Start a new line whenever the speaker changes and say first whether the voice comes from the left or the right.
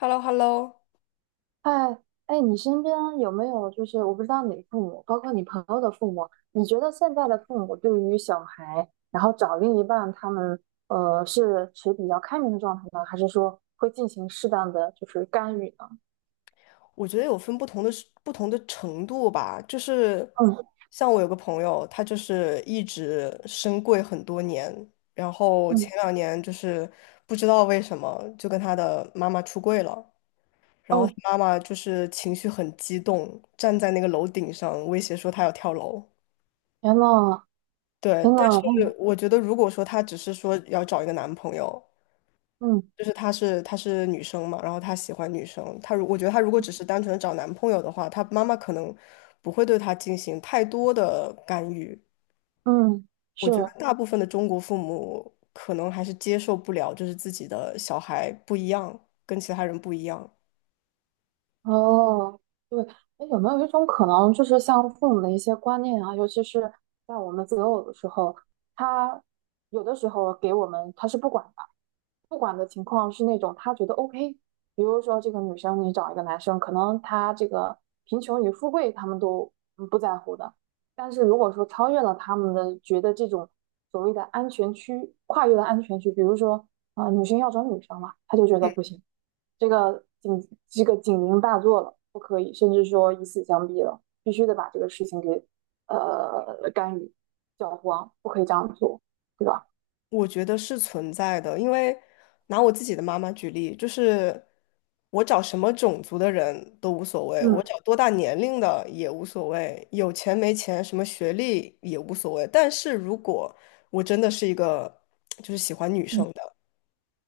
left: h e l l o h e l l o。
right: 哎哎，你身边有没有就是我不知道你的父母，包括你朋友的父母，你觉得现在的父母对于小孩，然后找另一半，他们是持比较开明的状态呢，还是说会进行适当的就是干预呢？
left: 我觉得有分不同的程度吧，就是
right: 嗯
left: 像我有个朋友，他就是一直升柜很多年，然后前
right: 嗯。
left: 两年就是不知道为什么就跟他的妈妈出柜了，然后他
right: 哦，
left: 妈妈就是情绪很激动，站在那个楼顶上威胁说他要跳楼。
right: 天呐
left: 对，
right: 天
left: 但
right: 呐，
left: 是
right: 嗯
left: 我觉得如果说他只是说要找一个男朋友，
right: 嗯
left: 就是她是女生嘛，然后她喜欢女生，我觉得她如果只是单纯的找男朋友的话，她妈妈可能不会对她进行太多的干预。
right: 嗯，
left: 我
right: 是。
left: 觉得大部分的中国父母可能还是接受不了，就是自己的小孩不一样，跟其他人不一样。
right: 哦，对。哎，有没有一种可能，就是像父母的一些观念啊，尤其是在我们择偶的时候，他有的时候给我们他是不管的，不管的情况是那种他觉得 OK，比如说这个女生你找一个男生，可能他这个贫穷与富贵他们都不在乎的，但是如果说超越了他们的觉得这种所谓的安全区，跨越了安全区，比如说啊、女生要找女生了，他就觉得不行。这个警这个警铃大作了，不可以，甚至说以死相逼了，必须得把这个事情给干预、搅黄，不可以这样做，对吧？
left: 我觉得是存在的，因为拿我自己的妈妈举例，就是我找什么种族的人都无所谓，我
right: 嗯
left: 找多大年龄的也无所谓，有钱没钱，什么学历也无所谓。但是如果我真的是一个就是喜欢女生的，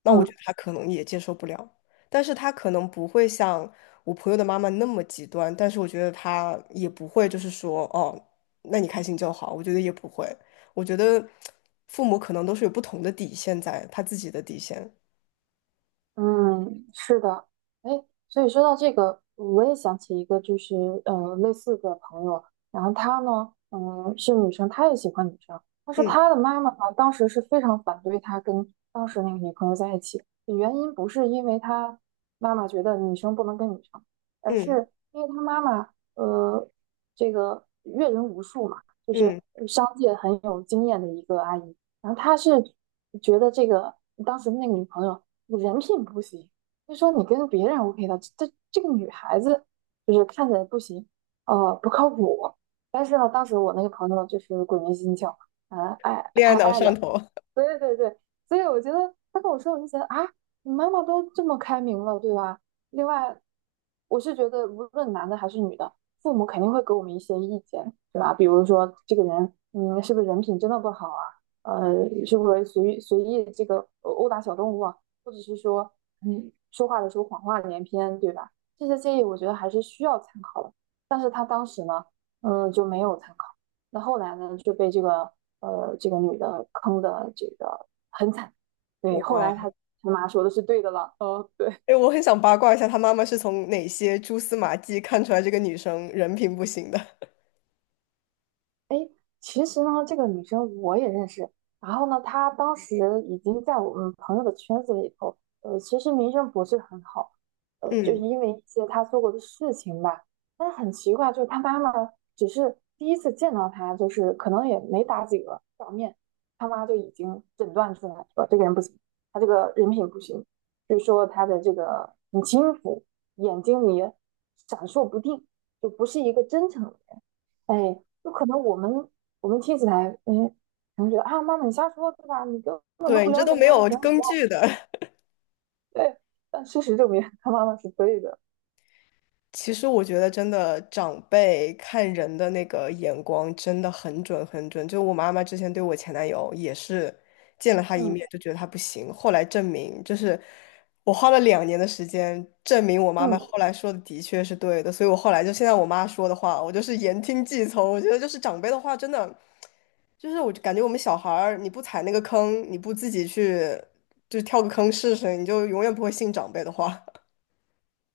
left: 那我觉
right: 嗯，
left: 得他可能也接受不了，但是他可能不会像我朋友的妈妈那么极端，但是我觉得他也不会就是说哦，那你开心就好，我觉得也不会，我觉得父母可能都是有不同的底线在，他自己的底线。
right: 嗯，是的。哎，所以说到这个，我也想起一个，就是类似的朋友。然后她呢，是女生，她也喜欢女生，但是
left: 嗯
right: 她的妈妈呢，当时是非常反对她跟当时那个女朋友在一起，原因不是因为她妈妈觉得女生不能跟女生，而
left: 嗯
right: 是因为她妈妈，呃，这个阅人无数嘛，就是
left: 嗯，
right: 商界很有经验的一个阿姨，然后他是觉得这个当时那个女朋友人品不行，就说你跟别人 OK 的，这个女孩子就是看起来不行，不靠谱。但是呢，当时我那个朋友就是鬼迷心窍，
left: 恋爱
right: 太
left: 脑
right: 爱
left: 上
right: 了。
left: 头。
right: 对对对，所以我觉得他跟我说，我就觉得啊，你妈妈都这么开明了，对吧？另外，我是觉得无论男的还是女的，父母肯定会给我们一些意见，对吧？比如说这个人，是不是人品真的不好啊？呃，是不是随意随意这个殴打小动物啊？或者是说，说话的时候谎话连篇，对吧？这些建议我觉得还是需要参考的，但是他当时呢，就没有参考。那后来呢，就被这个这个女的坑的这个很惨。对，后
left: 哇！
right: 来他妈说的是对的了。哦，对。
left: 哎，我很想八卦一下，他妈妈是从哪些蛛丝马迹看出来这个女生人品不行的？
right: 诶，其实呢，这个女生我也认识。然后呢，她当时已经在我们朋友的圈子里头，其实名声不是很好，就是
left: 嗯，
right: 因为一些她做过的事情吧。但是很奇怪，就是她妈妈只是第一次见到她，就是可能也没打几个照面，她妈就已经诊断出来说这个人不行，她这个人品不行，就是说她的这个很轻浮，眼睛里闪烁不定，就不是一个真诚。哎，就可能我们听起来，可能觉得啊，妈妈你瞎说对吧？你根本都
left: 对
right: 不
left: 你这
right: 了
left: 都
right: 解
left: 没
right: 他，
left: 有
right: 怎样怎
left: 根
right: 样。
left: 据的。
right: 对，但事实证明他妈妈是对的。
left: 其实我觉得真的长辈看人的那个眼光真的很准很准。就我妈妈之前对我前男友也是见了他一面就
right: 嗯
left: 觉得他不行，后来证明就是我花了两年的时间证明我妈妈后
right: 嗯。
left: 来说的的确是对的，所以我后来就现在我妈说的话，我就是言听计从。我觉得就是长辈的话真的就是我感觉我们小孩儿你不踩那个坑，你不自己去就跳个坑试试，你就永远不会信长辈的话。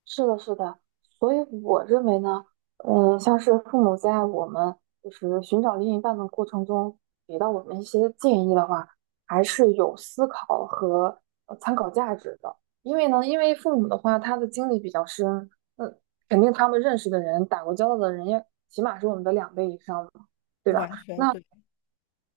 right: 是的，是的，所以我认为呢，像是父母在我们就是寻找另一半的过程中，给到我们一些建议的话，还是有思考和参考价值的。因为父母的话，他的经历比较深，那肯定他们认识的人、打过交道的人也起码是我们的两倍以上嘛，对吧？
left: 完全
right: 那
left: 对，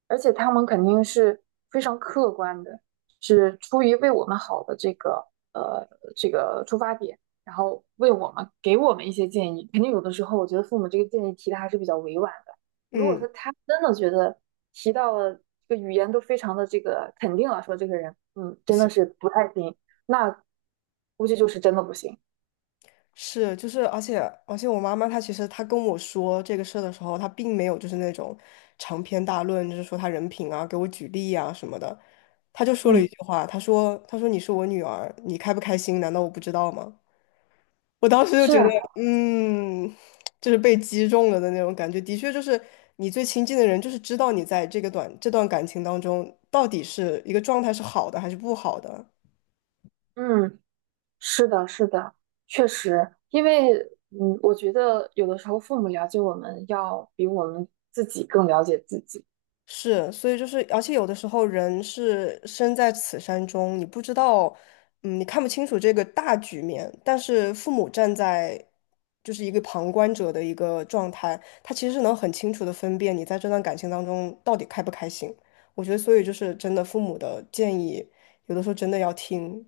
right: 而且他们肯定是非常客观的，是出于为我们好的呃这个出发点。然后为我们给我们一些建议。肯定有的时候，我觉得父母这个建议提的还是比较委婉的。如果
left: 嗯。
right: 说他真的觉得提到了这个语言都非常的这个肯定了，说这个人，
left: 不
right: 真的
left: 行。
right: 是不太行，那估计就是真的不行。
left: 是，就是，而且，我妈妈她其实她跟我说这个事儿的时候，她并没有就是那种长篇大论，就是说她人品啊，给我举例啊什么的，她就说了一
right: 嗯，
left: 句话，她说你是我女儿，你开不开心，难道我不知道吗？我当时就
right: 是
left: 觉
right: 啊。
left: 得，嗯，就是被击中了的那种感觉，的确就是你最亲近的人，就是知道你在这个短这段感情当中到底是一个状态是好的还是不好的。
right: 嗯，是的，是的，确实。因为我觉得有的时候父母了解我们要比我们自己更了解自己。
left: 是，所以就是，而且有的时候人是身在此山中，你不知道，你看不清楚这个大局面，但是父母站在就是一个旁观者的一个状态，他其实是能很清楚的分辨你在这段感情当中到底开不开心。我觉得，所以就是真的父母的建议，有的时候真的要听。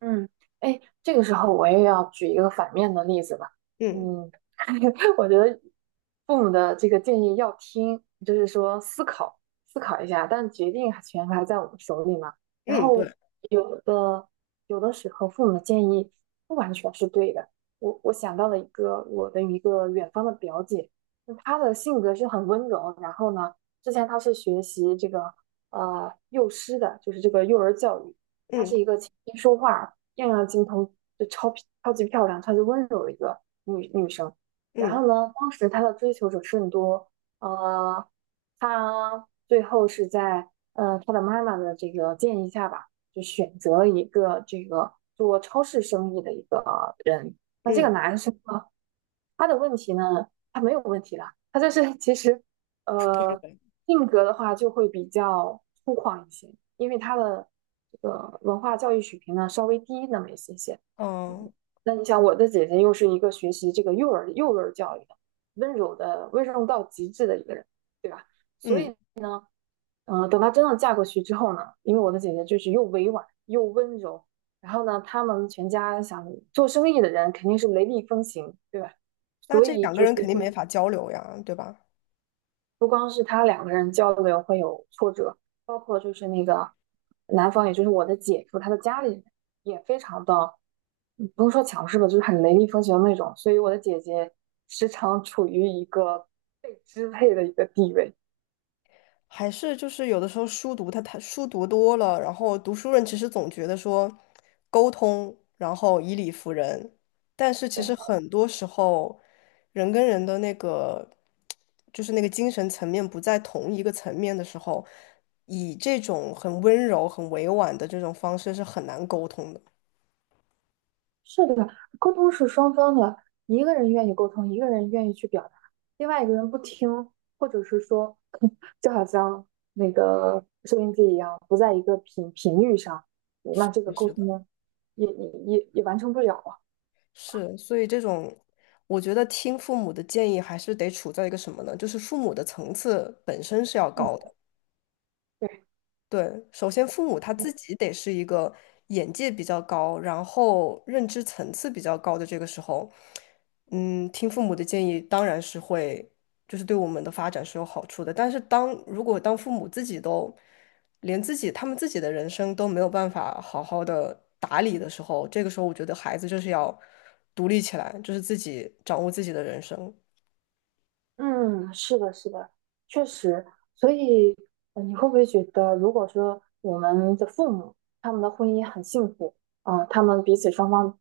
right: 嗯。哎，这个时候我也要举一个反面的例子吧。
left: 嗯
right: 嗯，我觉得父母的这个建议要听，就是说思考思考一下，但决定权还在我们手里嘛。然
left: 嗯，对，
right: 后有的有的时候父母的建议不完全是对的。我想到了一个我的一个远方的表姐，那她的性格是很温柔，然后呢，之前她是学习这个幼师的，就是这个幼儿教育。她
left: 嗯
right: 是一个琴棋书画样样精通，就超级漂亮、超级温柔的一个女生。然
left: 嗯
right: 后呢，当时她的追求者甚多，呃，她最后是在她的妈妈的这个建议下吧，就选择了一个这个做超市生意的一个人。那这个
left: 嗯
right: 男生他的问题呢，他没有问题的，他就是其实，呃，性格的话就会比较粗犷一些，因为他的这个文化教育水平呢稍微低那么一些些。嗯
left: 嗯
right: 那你想，我的姐姐又是一个学习这个幼儿教育的，温柔到极致的一个人，对吧？所
left: 嗯，
right: 以。嗯，等她真的嫁过去之后呢，因为我的姐姐就是又委婉又温柔，然后呢，他们全家想做生意的人肯定是雷厉风行，对吧？
left: 那
right: 所
left: 这
right: 以
left: 两个
right: 就是
left: 人肯定没
right: 会
left: 法交流呀，对吧？
right: 不光是他两个人交流会有挫折，包括就是那个男方，也就是我的姐夫，他的家里人也非常的，不用说强势吧，就是很雷厉风行的那种。所以我的姐姐时常处于一个被支配的一个地位。
left: 还是就是有的时候书读他他书读多了，然后读书人其实总觉得说沟通，然后以理服人，但是其实
right: 对。
left: 很多时候人跟人的那个就是那个精神层面不在同一个层面的时候，以这种很温柔、很委婉的这种方式是很难沟通的。
right: 是的，沟通是双方的，一个人愿意沟通，一个人愿意去表达，另外一个人不听，或者是说，就好像那个收音机一样，不在一个频率上，
left: 是
right: 那这个
left: 的，是
right: 沟通
left: 的，
right: 呢也完成不了啊。
left: 是，所以这种，我觉得听父母的建议还是得处在一个什么呢？就是父母的层次本身是要
right: 嗯，
left: 高的。
right: 对。
left: 对，首先父母他自己得是一个眼界比较高，然后认知层次比较高的这个时候，听父母的建议当然是会，就是对我们的发展是有好处的。但是当如果当父母自己都连自己他们自己的人生都没有办法好好的打理的时候，这个时候我觉得孩子就是要独立起来，就是自己掌握自己的人生，
right: 嗯，是的，是的，确实。所以，你会不会觉得，如果说我们的父母他们的婚姻很幸福，他们彼此双方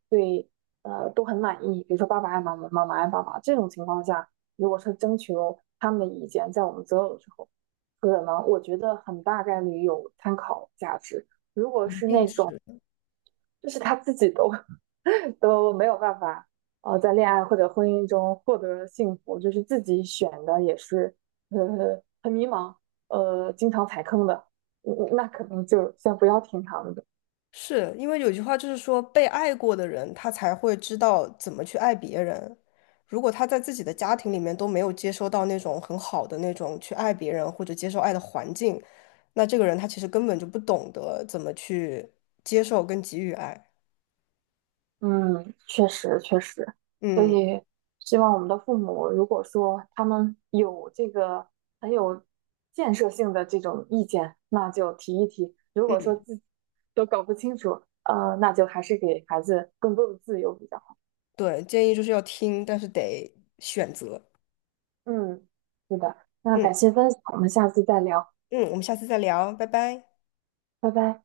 right: 都很满意，比如说爸爸爱妈妈，妈妈爱爸爸这种情况下，如果是征求他们的意见，在我们择偶的时候，可能我觉得很大概率有参考价值。如果
left: 一
right: 是
left: 定
right: 那种
left: 是。
right: 就是他自己都 都没有办法在恋爱或者婚姻中获得幸福，就是自己选的也是很迷茫，经常踩坑的，那可能就先不要听他们的。
left: 是因为有句话就是说，被爱过的人，他才会知道怎么去爱别人。如果他在自己的家庭里面都没有接收到那种很好的那种去爱别人或者接受爱的环境，那这个人他其实根本就不懂得怎么去接受跟给予爱。
right: 嗯，确实确实，所
left: 嗯
right: 以希望我们的父母，如果说他们有这个很有建设性的这种意见，那就提一提；如果说
left: 嗯，
right: 自己都搞不清楚，那就还是给孩子更多的自由比较好。
left: 对，建议就是要听，但是得选择。
right: 嗯，是的，那
left: 嗯
right: 感谢分享，我们下次再聊，
left: 嗯，我们下次再聊，拜拜。
right: 拜拜。